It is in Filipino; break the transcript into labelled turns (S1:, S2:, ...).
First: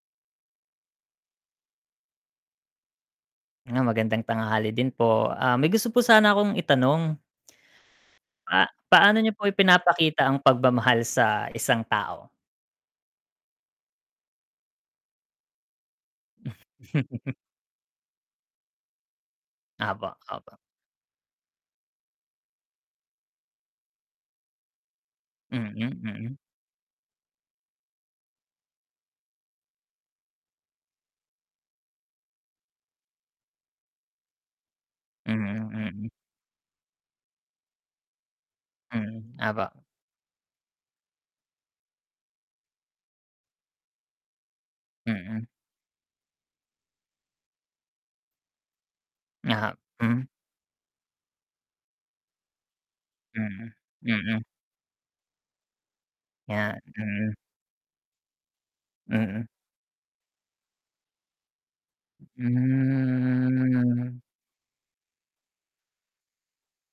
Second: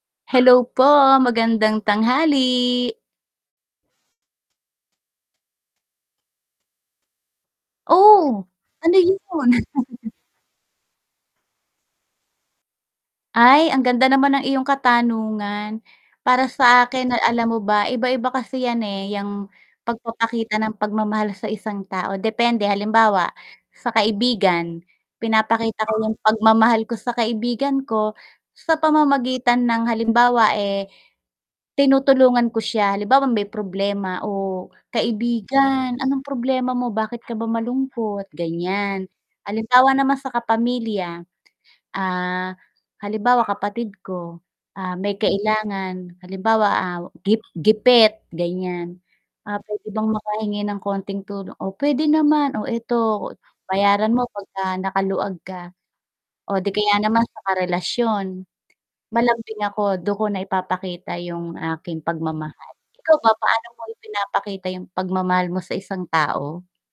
S1: Hello po, magandang tanghali.
S2: Hello magandang tanghali din po. Ah, may gusto po sana akong itanong.
S1: Oh,
S2: Ah,
S1: ano yun?
S2: paano niyo po ipinapakita ang pagmamahal sa isang tao?
S1: Ay ang ganda naman ng iyong katanungan. Para sa akin na alam mo ba, iba-iba kasi yan, eh, yang
S2: Opo, opo.
S1: pagpapakita ng pagmamahal sa isang tao depende, halimbawa sa kaibigan
S2: Mm,
S1: pinapakita ko yung
S2: mm.
S1: pagmamahal ko sa kaibigan ko sa pamamagitan ng halimbawa, eh, tinutulungan ko siya halimbawa may problema, "Oh,
S2: Mm,
S1: kaibigan
S2: mm.
S1: anong problema mo bakit ka ba malungkot?" ganyan.
S2: Hmm, opo.
S1: Halimbawa naman sa kapamilya, ah, halimbawa kapatid ko, ah, may
S2: Mm.
S1: kailangan halimbawa, ah, gip gipit ganiyan, ah,
S2: Ah,
S1: pwede bang
S2: mm.
S1: makahingi ng konting tulong, oh, pwede naman, oh, 'eto
S2: Mm,
S1: bayaran mo
S2: mm.
S1: pagka nakaluwag ka. Oh, 'di
S2: 'Yan,
S1: kaya naman
S2: mm.
S1: sa karelasyon,
S2: Mm.
S1: malambing ako dun ko na ipapakita yung aking pagmamahal. Ikaw ba paano mo
S2: Hmm.
S1: ipinapakita yung pagmamahal mo sa isang tao?